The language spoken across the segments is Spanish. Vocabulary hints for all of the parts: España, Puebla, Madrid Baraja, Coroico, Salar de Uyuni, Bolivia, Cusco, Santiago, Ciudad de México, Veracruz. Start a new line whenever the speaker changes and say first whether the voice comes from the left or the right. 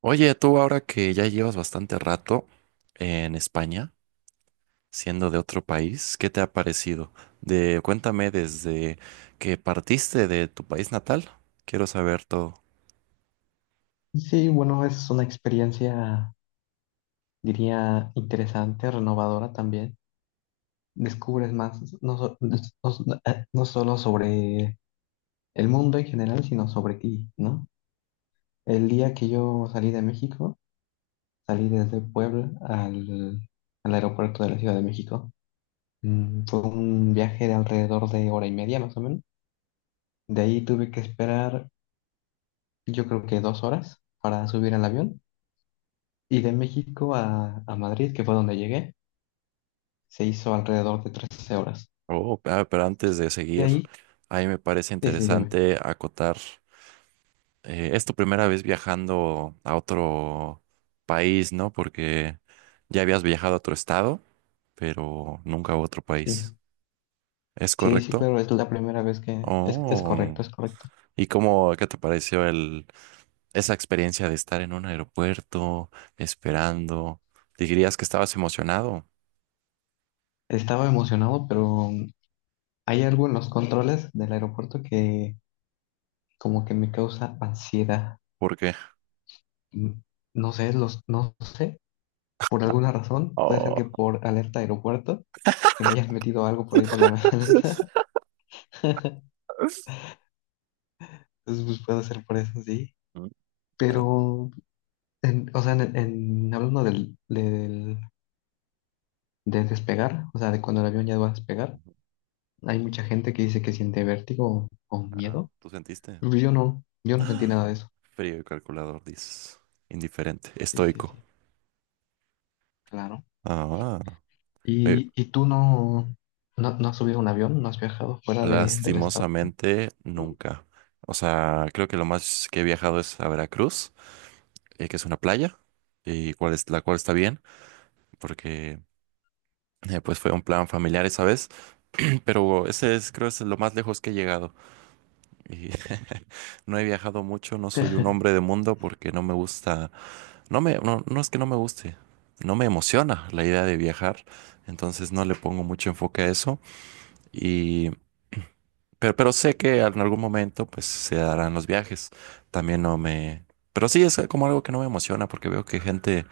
right: Oye, tú ahora que ya llevas bastante rato en España, siendo de otro país, ¿qué te ha parecido? De, cuéntame desde que partiste de tu país natal. Quiero saber todo.
left: Sí, bueno, es una experiencia, diría, interesante, renovadora también. Descubres más, no, no solo sobre el mundo en general, sino sobre ti, ¿no? El día que yo salí de México, salí desde Puebla al aeropuerto de la Ciudad de México. Fue un viaje de alrededor de 1 hora y media, más o menos. De ahí tuve que esperar, yo creo que 2 horas para subir al avión. Y de México a Madrid, que fue donde llegué. Se hizo alrededor de 13 horas.
right: Oh, ah, pero antes de
left: De
right: seguir,
left: ahí,
right: ahí me parece
left: sí, sí, dime.
right: interesante acotar. Es tu primera vez viajando a otro país, ¿no? Porque ya habías viajado a otro estado, pero nunca a otro país.
left: Sí,
right: ¿Es
left: sí, sí,
right: correcto?
left: claro, es la primera vez que... es
right: Oh.
left: correcto, es correcto.
right: ¿Y cómo, qué te pareció el esa experiencia de estar en un aeropuerto esperando. ¿Dirías que estabas emocionado?
left: Estaba emocionado, pero hay algo en los controles del aeropuerto que como que me causa ansiedad.
right: ¿Por qué?
left: Mm, No sé, no sé, por alguna razón, puede ser que
right: Oh,
left: por alerta aeropuerto, que me hayas metido algo por ahí por la maleta. Entonces, pues puede ser por eso, sí.
right: mm, ah,
left: Pero, hablando del de despegar, o sea, de cuando el avión ya va a despegar.
right: ujú.
left: Hay mucha gente que dice que siente vértigo o
right: Ah,
left: miedo.
right: ¿tú sentiste?
left: Pues yo no, yo no sentí nada de
right: ¡Ah!
left: eso.
right: Frío y calculador, dices. Indiferente,
left: Sí, sí,
right: estoico.
left: sí, claro.
right: Ah, eh,
left: Y tú no, no has subido un avión? ¿No has viajado fuera de, del estado?
right: lastimosamente, nunca. O sea, creo que lo más que he viajado es a Veracruz, que es una playa, y cual es, la cual está bien, porque pues fue un plan familiar esa vez, pero ese es, creo, es lo más lejos que he llegado. Y no he viajado mucho, no soy un hombre de mundo porque no me gusta, no me, no, no es que no me guste, no me emociona la idea de viajar, entonces no le pongo mucho enfoque a eso y Pero sé que en algún momento pues se darán los viajes. También no me... Pero sí, es como algo que no me emociona porque veo que gente,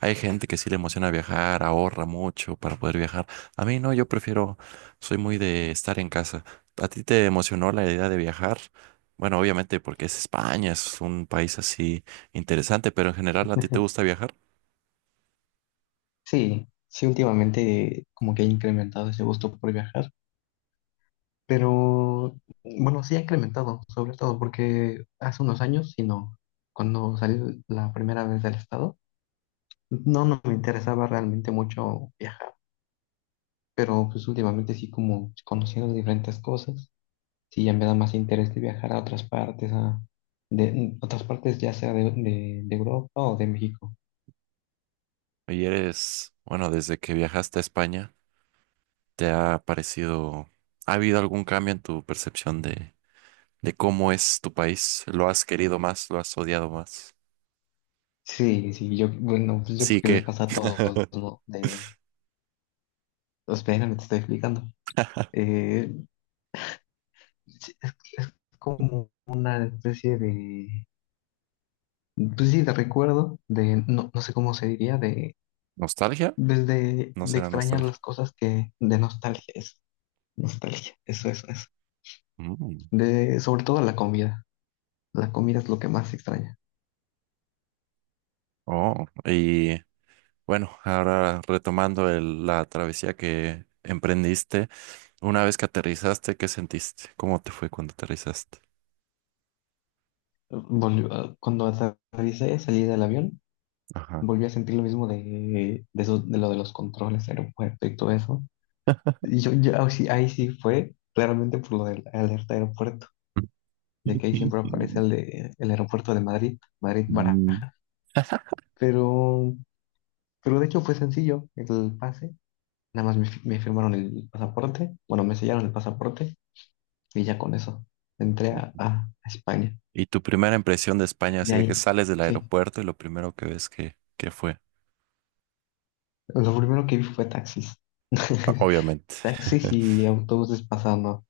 right: hay gente que sí le emociona viajar, ahorra mucho para poder viajar. A mí no, yo prefiero, soy muy de estar en casa. ¿A ti te emocionó la idea de viajar? Bueno, obviamente porque es España, es un país así interesante, pero en general, ¿a ti te gusta viajar?
left: Sí, sí, últimamente como que ha incrementado ese gusto por viajar, pero bueno, sí ha incrementado, sobre todo porque hace unos años, si no, cuando salí la primera vez del estado, no, no me interesaba realmente mucho viajar. Pero pues últimamente sí como conociendo diferentes cosas, sí ya me da más interés de viajar a otras partes, otras partes ya sea de Europa o de México.
right: Y eres, bueno, desde que viajaste a España, ¿te ha parecido, ha habido algún cambio en tu percepción de cómo es tu país. ¿Lo has querido más? ¿Lo has odiado más?
left: Sí, sí, yo, bueno, pues yo creo
right: Sí,
left: que le
right: ¿qué?
left: pasa a todos, ¿no? De, espera, me te estoy explicando. Eh, sí, es como una especie de, pues sí, de recuerdo, de, no, no sé cómo se diría,
right: ¿Nostalgia? No
left: de
right: será
left: extrañar
right: nostalgia.
left: las cosas que, de nostalgia, es nostalgia, eso, eso, eso.
right: Mm.
left: De, sobre todo la comida. La comida es lo que más extraña.
right: Oh, y bueno, ahora retomando el- la travesía que emprendiste, una vez que aterrizaste, ¿qué sentiste? ¿Cómo te fue cuando aterrizaste?
left: Cuando aterricé, salí del avión,
right: Ajá.
left: volví a sentir lo mismo de lo de los controles, aeropuerto y todo eso. Y yo ahí sí fue claramente por lo del alerta aeropuerto, de que ahí siempre aparece el aeropuerto de Madrid, Madrid Baraja.
right: Mm.
left: Pero, pero de hecho fue sencillo el pase. Nada más me firmaron el pasaporte, bueno, me sellaron el pasaporte y ya con eso entré
right: Oh.
left: a España.
right: ¿Y tu primera impresión de España,
left: De
right: así de que
left: ahí.
right: sales del
left: Sí,
right: aeropuerto y lo primero que ves que fue?
left: lo primero que vi fue taxis.
right: Ah, obviamente.
left: Taxis y autobuses pasando.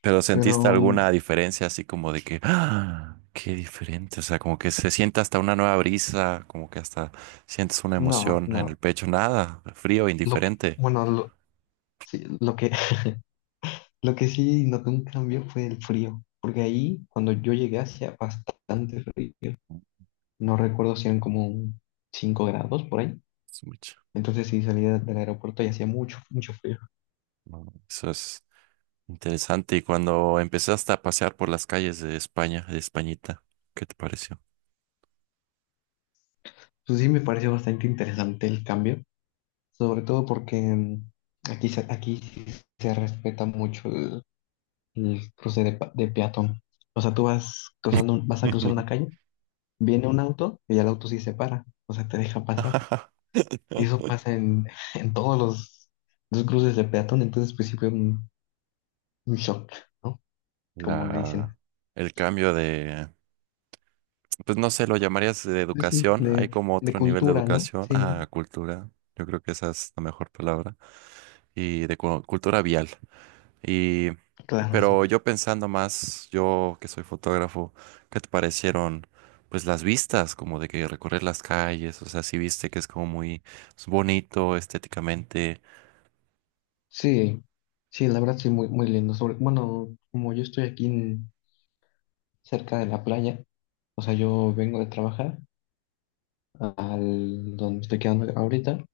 right: Pero
left: Pero
right: ¿sentiste
left: mm,
right: alguna diferencia así como de que, ¡ah! Qué diferente? O sea, como que se siente hasta una nueva brisa, como que hasta sientes una
left: no,
right: emoción en el
left: no.
right: pecho, nada, frío,
left: Lo que,
right: indiferente.
left: bueno, lo, sí, lo que, lo que sí noté un cambio fue el frío. Porque ahí, cuando yo llegué, hacía bastante frío. No recuerdo si eran como un 5 grados por ahí.
right: Es mucho.
left: Entonces sí salía del aeropuerto y hacía mucho, mucho frío.
right: No, eso es interesante. Y cuando empezaste a pasear por las calles de España, de Españita, ¿qué te pareció?
left: Entonces sí me pareció bastante interesante el cambio. Sobre todo porque mm, aquí sí se respeta mucho el cruce de peatón. O sea, tú vas cruzando, vas a cruzar una calle, viene un auto y el auto sí se para, o sea, te deja pasar. Y eso pasa en todos los cruces de peatón, entonces pues sí fue un shock, ¿no? Como le
right: La,
left: dicen.
right: el cambio de, pues no sé, lo llamarías de
left: Pues, sí,
right: educación. Hay como
left: de
right: otro nivel de
left: cultura, ¿no?
right: educación.
left: Sí,
right: Ah, cultura. Yo creo que esa es la mejor palabra. Y de cu- cultura vial. Y,
left: claro, sí.
right: pero yo pensando más, yo que soy fotógrafo, ¿qué te parecieron? Pues las vistas, como de que recorrer las calles, o sea, sí viste que es como muy es bonito estéticamente,
left: Sí, sí, la verdad sí, muy, muy lindo. Bueno, como yo estoy aquí en cerca de la playa, o sea, yo vengo de trabajar al donde me estoy quedando ahorita,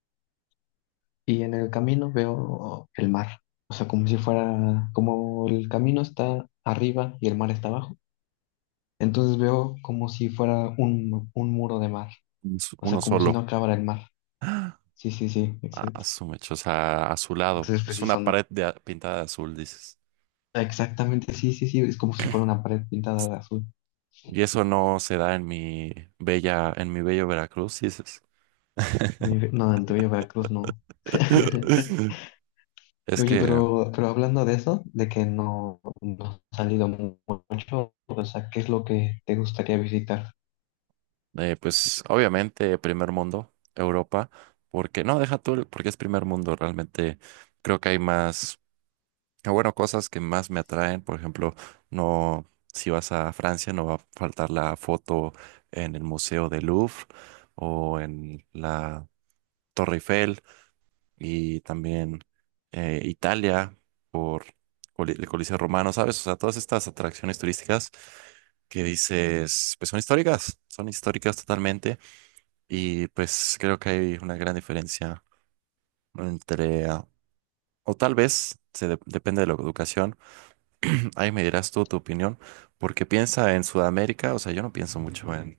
left: y en el camino veo el mar. O sea, como si fuera, como el camino está arriba y el mar está abajo. Entonces veo como si fuera un muro de mar.
right: un s-
left: O
right: uno
left: sea, como si no
right: solo,
left: acabara el mar. Sí, sí, sí,
right: a
left: exacto.
right: su mecha, o sea, azulado,
left: Entonces, pues
right: es
left: sí,
right: una
left: son...
right: pared de a- pintada de azul, dices.
left: Exactamente, sí, sí, sí. Es como si fuera una pared pintada de azul.
right: Y eso no se da en mi bella, en mi bello Veracruz, dices.
left: Y dije, no, en tu Villa Veracruz no.
right: Es
left: Oye,
right: que,
left: pero hablando de eso, de que no, no has salido mucho, o sea, ¿qué es lo que te gustaría visitar?
right: pues, obviamente, primer mundo, Europa, porque, no, deja tú, el- porque es primer mundo, realmente creo que hay más, ah, bueno, cosas que más me atraen, por ejemplo, no, si vas a Francia, no va a faltar la foto en el Museo del Louvre o en la Torre Eiffel, y también Italia por Coli- el Coliseo Romano, ¿sabes? O sea, todas estas atracciones turísticas que dices, pues son históricas totalmente y pues creo que hay una gran diferencia entre, ah, o tal vez, se de- depende de la educación, ahí me dirás tú tu opinión, porque piensa en Sudamérica, o sea, yo no pienso mucho en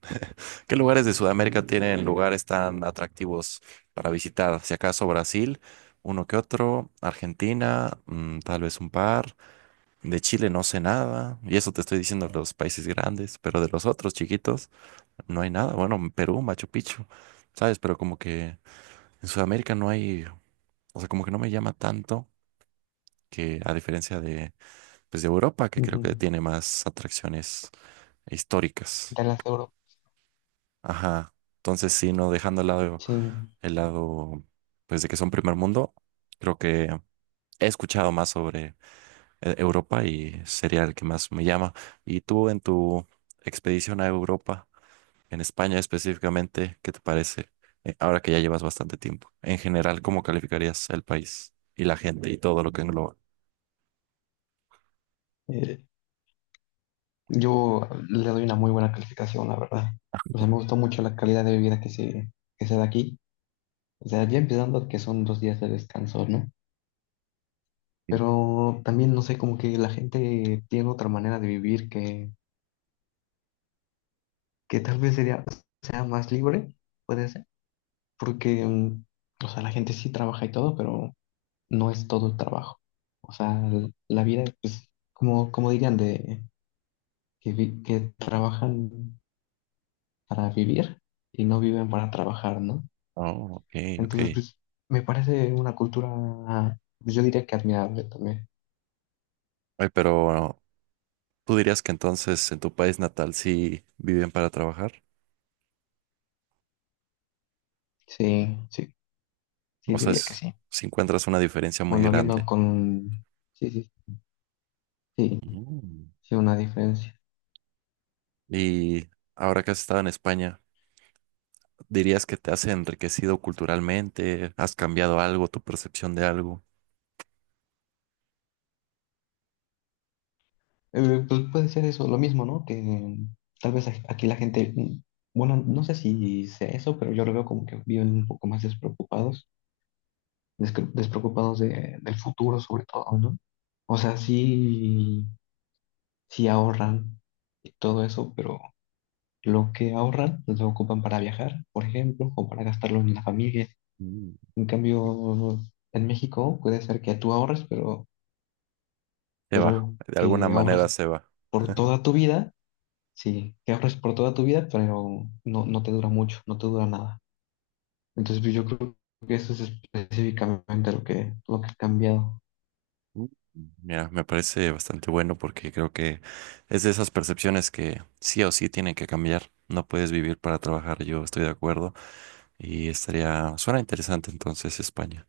right: ¿qué lugares de Sudamérica tienen lugares tan atractivos para visitar? Si acaso Brasil, uno que otro, Argentina, tal vez un par. De Chile no sé nada, y eso te estoy diciendo de los países grandes, pero de los otros chiquitos no hay nada. Bueno, Perú, Machu Picchu, ¿sabes? Pero como que en Sudamérica no hay, o sea, como que no me llama tanto que a diferencia de, pues, de Europa, que creo que
left: Ujú.
right: tiene más atracciones históricas.
left: De las Europas.
right: Ajá. Entonces, sí, no dejando al lado
left: Sí,
right: el lado, pues de que son primer mundo, creo que he escuchado más sobre Europa y sería el que más me llama. ¿Y tú en tu expedición a Europa, en España específicamente, qué te parece? Ahora que ya llevas bastante tiempo. En general, ¿cómo calificarías el país y la gente y todo lo que engloba?
left: eh, yo le doy una muy buena calificación, la verdad. O sea, me gustó mucho la calidad de vida que se da aquí. O sea, ya empezando que son 2 días de descanso, ¿no? Pero también, no sé, como que la gente tiene otra manera de vivir que tal vez sería, sea más libre, puede ser. Porque, mm, o sea, la gente sí trabaja y todo, pero no es todo el trabajo. O sea, la vida, pues, como, como dirían, que trabajan para vivir y no viven para trabajar, ¿no?
right: Oh, ok, ok.
left: Entonces, pues, me parece una cultura, pues yo diría que admirable también.
right: Ay, pero ¿tú dirías que entonces en tu país natal sí viven para trabajar?
left: Sí, sí, sí,
right: O sea,
left: diría que
right: es-
left: sí.
right: si encuentras una diferencia muy
left: Bueno, viendo
right: grande.
left: con, sí, sí, sí,
right: Mm.
left: sí, una diferencia.
right: Y ahora que has estado en España, ¿dirías que te has enriquecido culturalmente? ¿Has cambiado algo, tu percepción de algo?
left: Pues puede ser eso, lo mismo, ¿no? Que tal vez aquí la gente, mm, bueno, no sé si sea eso, pero yo lo veo como que viven un poco más despreocupados, despreocupados del futuro sobre todo, ¿no? O sea, sí, sí ahorran y todo eso, pero lo que ahorran pues, lo ocupan para viajar, por ejemplo, o para gastarlo en la familia.
right: Mm.
left: En cambio, en México puede ser que tú ahorres,
right: Se va,
left: pero
right: de alguna
left: que
right: manera
left: ahorres
right: se va.
left: por toda tu vida. Sí, que ahorres por toda tu vida, pero no, no te dura mucho, no te dura nada. Entonces, pues, yo creo que eso es específicamente lo que ha cambiado.
right: Mm. Mira, me parece bastante bueno porque creo que es de esas percepciones que sí o sí tienen que cambiar. No puedes vivir para trabajar, yo estoy de acuerdo. Y estaría, suena interesante entonces España.